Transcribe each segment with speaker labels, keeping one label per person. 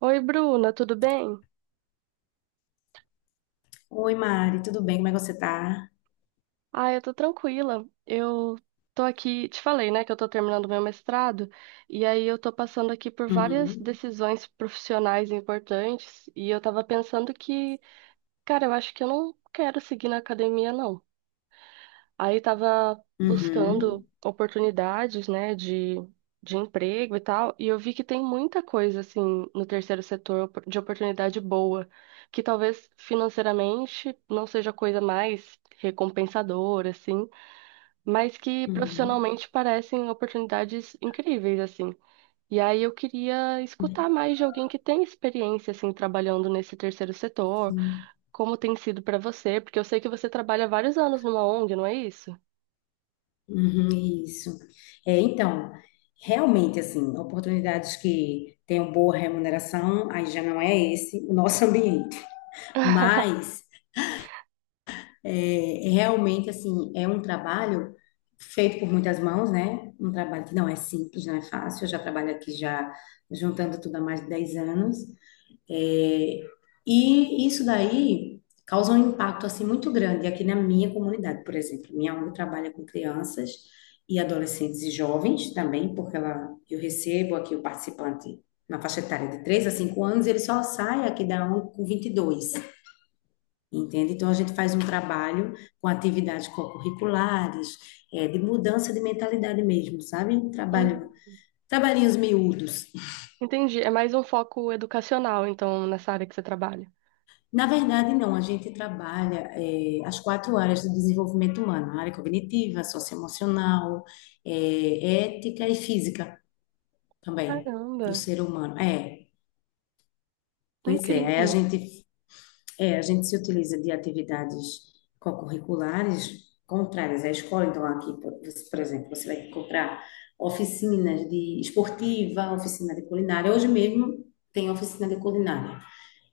Speaker 1: Oi, Bruna, tudo bem?
Speaker 2: Oi, Mari, tudo bem? Como é que você tá?
Speaker 1: Ah, eu tô tranquila. Eu tô aqui, te falei, né, que eu tô terminando meu mestrado, e aí eu tô passando aqui por várias
Speaker 2: Uhum,
Speaker 1: decisões profissionais importantes, e eu tava pensando que, cara, eu acho que eu não quero seguir na academia, não. Aí estava buscando
Speaker 2: uhum,
Speaker 1: oportunidades, né, de emprego e tal, e eu vi que tem muita coisa, assim, no terceiro setor de oportunidade boa, que talvez financeiramente não seja a coisa mais recompensadora, assim, mas que
Speaker 2: uhum,
Speaker 1: profissionalmente parecem oportunidades incríveis, assim. E aí eu queria escutar mais de alguém que tem experiência, assim, trabalhando nesse terceiro setor,
Speaker 2: uhum,
Speaker 1: como tem sido para você, porque eu sei que você trabalha há vários anos numa ONG, não é isso?
Speaker 2: uhum, isso. É, então, realmente, assim, oportunidades que tenham boa remuneração, aí já não é esse o nosso ambiente. Mas, é realmente, assim, é um trabalho feito por muitas mãos, né? Um trabalho que não é simples, não é fácil. Eu já trabalho aqui já juntando tudo há mais de 10 anos. É, e isso daí causa um impacto assim muito grande aqui na minha comunidade, por exemplo. Minha ONG trabalha com crianças e adolescentes e jovens também, porque ela, eu recebo aqui o participante na faixa etária de 3 a 5 anos, ele só sai aqui da ONG com 22, entende? Então a gente faz um trabalho com atividades curriculares, é, de mudança de mentalidade mesmo, sabe?
Speaker 1: Hum.
Speaker 2: Trabalho, trabalhinhos miúdos.
Speaker 1: Entendi. É mais um foco educacional, então, nessa área que você trabalha.
Speaker 2: Na verdade, não, a gente trabalha as quatro áreas do desenvolvimento humano, a área cognitiva, socioemocional, eh, ética e física também,
Speaker 1: Caramba,
Speaker 2: do ser humano. É, pois é, aí a
Speaker 1: incrível.
Speaker 2: gente, é, a gente se utiliza de atividades co-curriculares contrárias à escola, então aqui, por exemplo, você vai encontrar oficinas de esportiva, oficina de culinária, hoje mesmo tem oficina de culinária.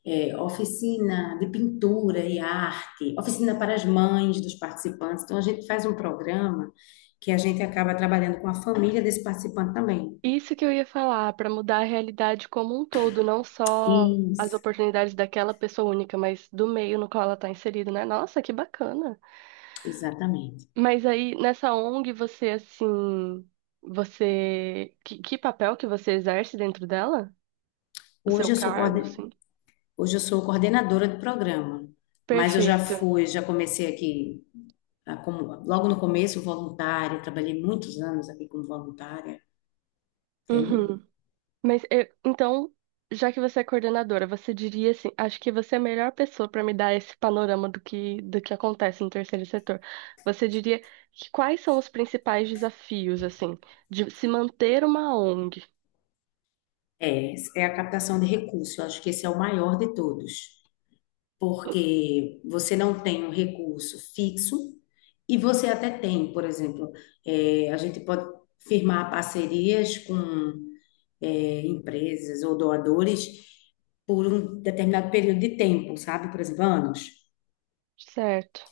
Speaker 2: É, oficina de pintura e arte, oficina para as mães dos participantes. Então, a gente faz um programa que a gente acaba trabalhando com a família desse participante também.
Speaker 1: Isso que eu ia falar, para mudar a realidade como um todo, não só as
Speaker 2: Isso,
Speaker 1: oportunidades daquela pessoa única, mas do meio no qual ela está inserida, né? Nossa, que bacana.
Speaker 2: exatamente.
Speaker 1: Mas aí, nessa ONG, você, assim, você... que papel que você exerce dentro dela? O seu
Speaker 2: Hoje eu sou,
Speaker 1: cargo,
Speaker 2: coorden-
Speaker 1: assim?
Speaker 2: Hoje eu sou coordenadora de programa, mas eu já
Speaker 1: Perfeito.
Speaker 2: fui, já comecei aqui, ah, como, logo no começo, voluntária, trabalhei muitos anos aqui como voluntária, entende?
Speaker 1: Uhum. Então, já que você é coordenadora, você diria assim, acho que você é a melhor pessoa para me dar esse panorama do que acontece no terceiro setor. Você diria que quais são os principais desafios, assim, de se manter uma ONG?
Speaker 2: É, é a captação de recursos, eu acho que esse é o maior de todos. Porque você não tem um recurso fixo e você até tem, por exemplo, a gente pode firmar parcerias com empresas ou doadores por um determinado período de tempo, sabe? Por exemplo, anos.
Speaker 1: Certo,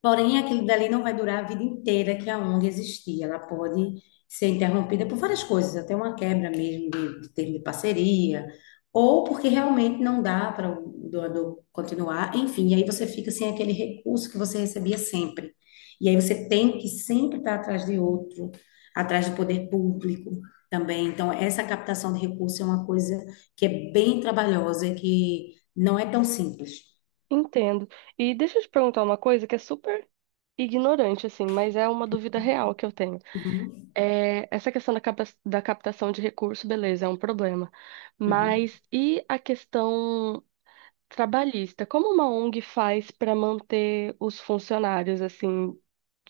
Speaker 2: Porém, aquilo dali não vai durar a vida inteira que a ONG existir. Ela pode ser interrompida por várias coisas, até uma quebra mesmo de termo de parceria, ou porque realmente não dá para o doador continuar. Enfim, e aí você fica sem aquele recurso que você recebia sempre. E aí você tem que sempre estar atrás de outro, atrás do poder público também. Então, essa captação de recurso é uma coisa que é bem trabalhosa, que não é tão simples.
Speaker 1: entendo. E deixa eu te perguntar uma coisa que é super ignorante, assim, mas é uma dúvida real que eu tenho.
Speaker 2: Uhum,
Speaker 1: É, essa questão da, da captação de recurso, beleza, é um problema.
Speaker 2: uhum,
Speaker 1: Mas e a questão trabalhista, como uma ONG faz para manter os funcionários, assim,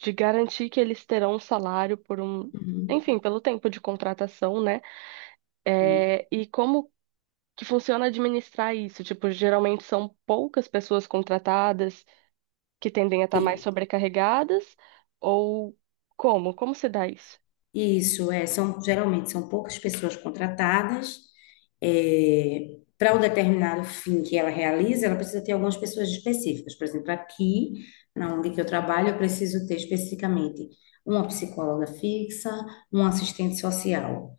Speaker 1: de garantir que eles terão um salário por um,
Speaker 2: uhum,
Speaker 1: enfim, pelo tempo de contratação, né?
Speaker 2: uhum.
Speaker 1: É, e como que funciona administrar isso? Tipo, geralmente são poucas pessoas contratadas que tendem a estar mais
Speaker 2: E-
Speaker 1: sobrecarregadas, ou como? Como se dá isso?
Speaker 2: isso, é, são, geralmente são poucas pessoas contratadas. É, para o determinado fim que ela realiza, ela precisa ter algumas pessoas específicas. Por exemplo, aqui, na ONG que eu trabalho, eu preciso ter especificamente uma psicóloga fixa, um assistente social.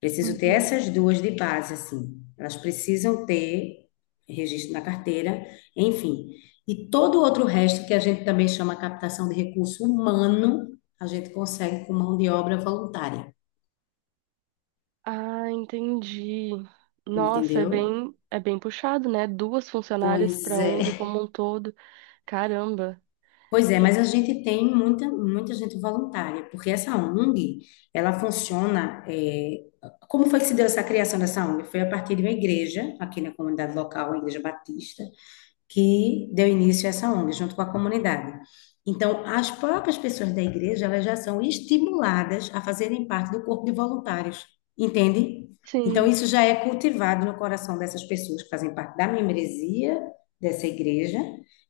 Speaker 2: Preciso ter
Speaker 1: Uhum.
Speaker 2: essas duas de base, assim. Elas precisam ter registro na carteira, enfim. E todo o outro resto, que a gente também chama captação de recurso humano, a gente consegue com mão de obra voluntária,
Speaker 1: Ah, entendi. Nossa,
Speaker 2: entendeu?
Speaker 1: é bem puxado, né? Duas funcionárias para
Speaker 2: Pois
Speaker 1: a ONG
Speaker 2: é.
Speaker 1: como um todo. Caramba.
Speaker 2: Pois é,
Speaker 1: E-
Speaker 2: mas a gente tem muita, muita gente voluntária, porque essa ONG, ela funciona. É, como foi que se deu essa criação dessa ONG? Foi a partir de uma igreja, aqui na comunidade local, a Igreja Batista, que deu início a essa ONG, junto com a comunidade. Então, as próprias pessoas da igreja, elas já são estimuladas a fazerem parte do corpo de voluntários, entende? Então,
Speaker 1: Sim.
Speaker 2: isso já é cultivado no coração dessas pessoas que fazem parte da membresia dessa igreja.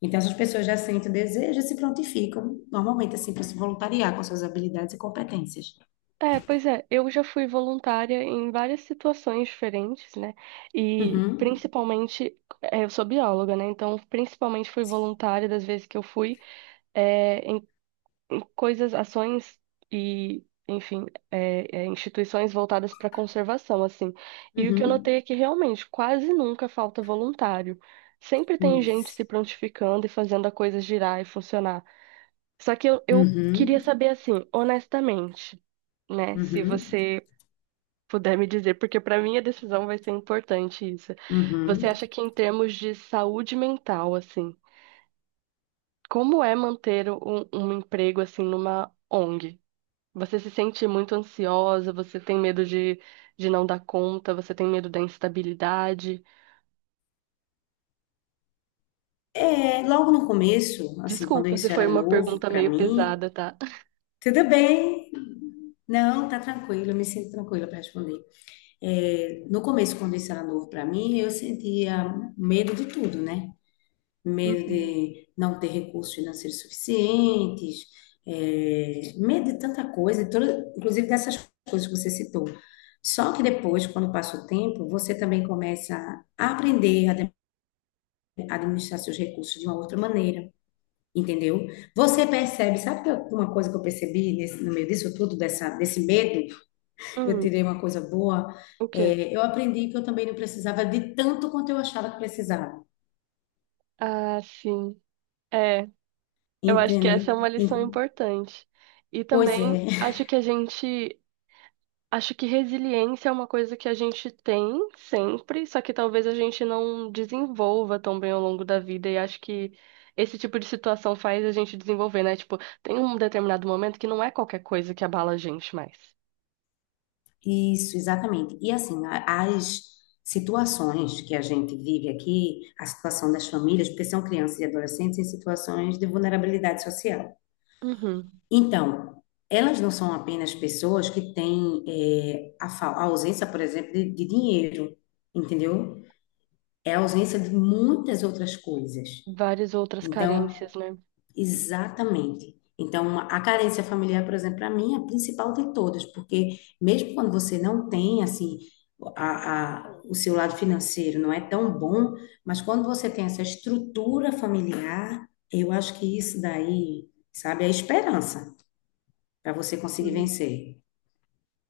Speaker 2: Então, essas pessoas já sentem o desejo e se prontificam, normalmente, assim, para se voluntariar com suas habilidades e competências.
Speaker 1: É, pois é, eu já fui voluntária em várias situações diferentes, né? E
Speaker 2: Uhum,
Speaker 1: principalmente, é, eu sou bióloga, né? Então, principalmente fui voluntária das vezes que eu fui, é, em, em coisas, ações e, enfim, é, é, instituições voltadas para conservação, assim. E o que eu
Speaker 2: uhum,
Speaker 1: notei é que realmente quase nunca falta voluntário. Sempre tem gente
Speaker 2: isso.
Speaker 1: se prontificando e fazendo a coisa girar e funcionar. Só que eu queria
Speaker 2: Uhum,
Speaker 1: saber, assim, honestamente, né? Se
Speaker 2: uhum,
Speaker 1: você puder me dizer, porque para mim a decisão vai ser importante isso. Você
Speaker 2: uhum.
Speaker 1: acha que em termos de saúde mental, assim, como é manter um, um emprego, assim, numa ONG? Você se sente muito ansiosa, você tem medo de não dar conta, você tem medo da instabilidade?
Speaker 2: É, logo no começo, assim, quando
Speaker 1: Desculpa se
Speaker 2: isso
Speaker 1: foi
Speaker 2: era
Speaker 1: uma
Speaker 2: novo
Speaker 1: pergunta
Speaker 2: para
Speaker 1: meio
Speaker 2: mim,
Speaker 1: pesada, tá?
Speaker 2: tudo bem, não, tá tranquilo, eu me sinto tranquila para responder. É, no começo, quando isso era novo para mim, eu sentia medo de tudo, né? Medo
Speaker 1: Uhum.
Speaker 2: de não ter recursos financeiros suficientes, é, medo de tanta coisa, inclusive dessas coisas que você citou. Só que depois, quando passa o tempo, você também começa a aprender administrar seus recursos de uma outra maneira. Entendeu? Você percebe, uma coisa que eu percebi no meio disso tudo, desse medo, eu
Speaker 1: Hum,
Speaker 2: tirei uma coisa boa,
Speaker 1: o quê?
Speaker 2: é, eu aprendi que eu também não precisava de tanto quanto eu achava que precisava,
Speaker 1: Ah, sim. É, eu acho que essa é
Speaker 2: entende?
Speaker 1: uma
Speaker 2: E-
Speaker 1: lição importante. E
Speaker 2: pois
Speaker 1: também
Speaker 2: é,
Speaker 1: acho que a gente, acho que resiliência é uma coisa que a gente tem sempre, só que talvez a gente não desenvolva tão bem ao longo da vida. E acho que esse tipo de situação faz a gente desenvolver, né? Tipo, tem um determinado momento que não é qualquer coisa que abala a gente mais.
Speaker 2: isso, exatamente. E assim, as situações que a gente vive aqui, a situação das famílias, porque são crianças e adolescentes em situações de vulnerabilidade social.
Speaker 1: Uhum.
Speaker 2: Então, elas não são apenas pessoas que têm a ausência, por exemplo, de dinheiro, entendeu? É a ausência de muitas outras coisas.
Speaker 1: Várias outras
Speaker 2: Então,
Speaker 1: carências, né?
Speaker 2: exatamente. Então, a carência familiar, por exemplo, para mim é a principal de todas, porque mesmo quando você não tem, assim, o seu lado financeiro não é tão bom, mas quando você tem essa estrutura familiar, eu acho que isso daí, sabe, é a esperança para você conseguir
Speaker 1: Hum.
Speaker 2: vencer.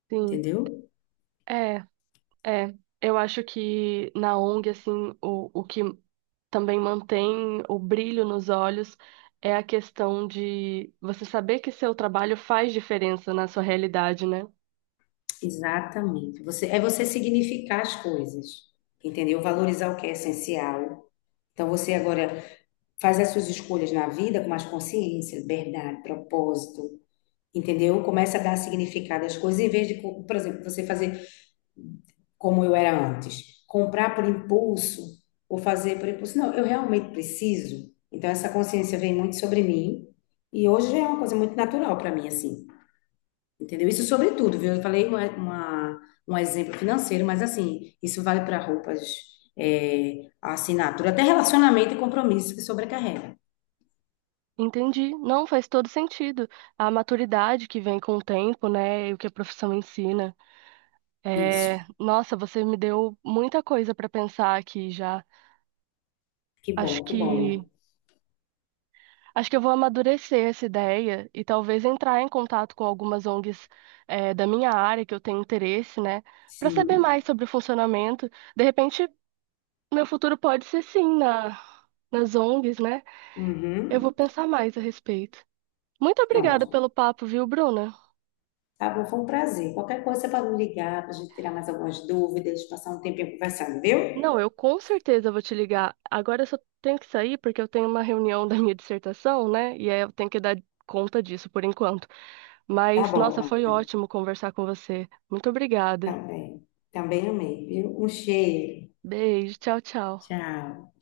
Speaker 1: Sim.
Speaker 2: Entendeu?
Speaker 1: É. É, eu acho que na ONG, assim, o que também mantém o brilho nos olhos é a questão de você saber que seu trabalho faz diferença na sua realidade, né?
Speaker 2: Exatamente. Você, é você significar as coisas, entendeu? Valorizar o que é essencial. Então você agora faz as suas escolhas na vida com mais consciência, liberdade, propósito, entendeu? Começa a dar significado às coisas em vez de, por exemplo, você fazer como eu era antes, comprar por impulso ou fazer por impulso. Não, eu realmente preciso. Então essa consciência vem muito sobre mim e hoje já é uma coisa muito natural para mim assim. Entendeu? Isso sobre tudo, viu? Eu falei um exemplo financeiro, mas assim, isso vale para roupas, é, assinatura, até relacionamento e compromisso que sobrecarrega.
Speaker 1: Entendi. Não, faz todo sentido. A maturidade que vem com o tempo, né? E o que a profissão ensina.
Speaker 2: Isso.
Speaker 1: É, nossa, você me deu muita coisa para pensar aqui já.
Speaker 2: Que
Speaker 1: Acho
Speaker 2: bom, que bom.
Speaker 1: que. Acho que eu vou amadurecer essa ideia e talvez entrar em contato com algumas ONGs, da minha área que eu tenho interesse, né? Para saber
Speaker 2: Sim.
Speaker 1: mais sobre o funcionamento. De repente, meu futuro pode ser sim na, nas ONGs, né? Eu vou
Speaker 2: Uhum.
Speaker 1: pensar mais a respeito. Muito obrigada
Speaker 2: Pronto.
Speaker 1: pelo papo, viu, Bruna?
Speaker 2: Tá bom, foi um prazer. Qualquer coisa você pode me ligar para a gente tirar mais algumas dúvidas, passar um tempinho conversando, viu?
Speaker 1: Não, eu com certeza vou te ligar. Agora eu só tenho que sair porque eu tenho uma reunião da minha dissertação, né? E aí eu tenho que dar conta disso por enquanto.
Speaker 2: Tá
Speaker 1: Mas,
Speaker 2: bom,
Speaker 1: nossa, foi
Speaker 2: Mário.
Speaker 1: ótimo conversar com você. Muito obrigada.
Speaker 2: Também. Também amei, viu? Um cheiro.
Speaker 1: Beijo, tchau, tchau.
Speaker 2: Tchau.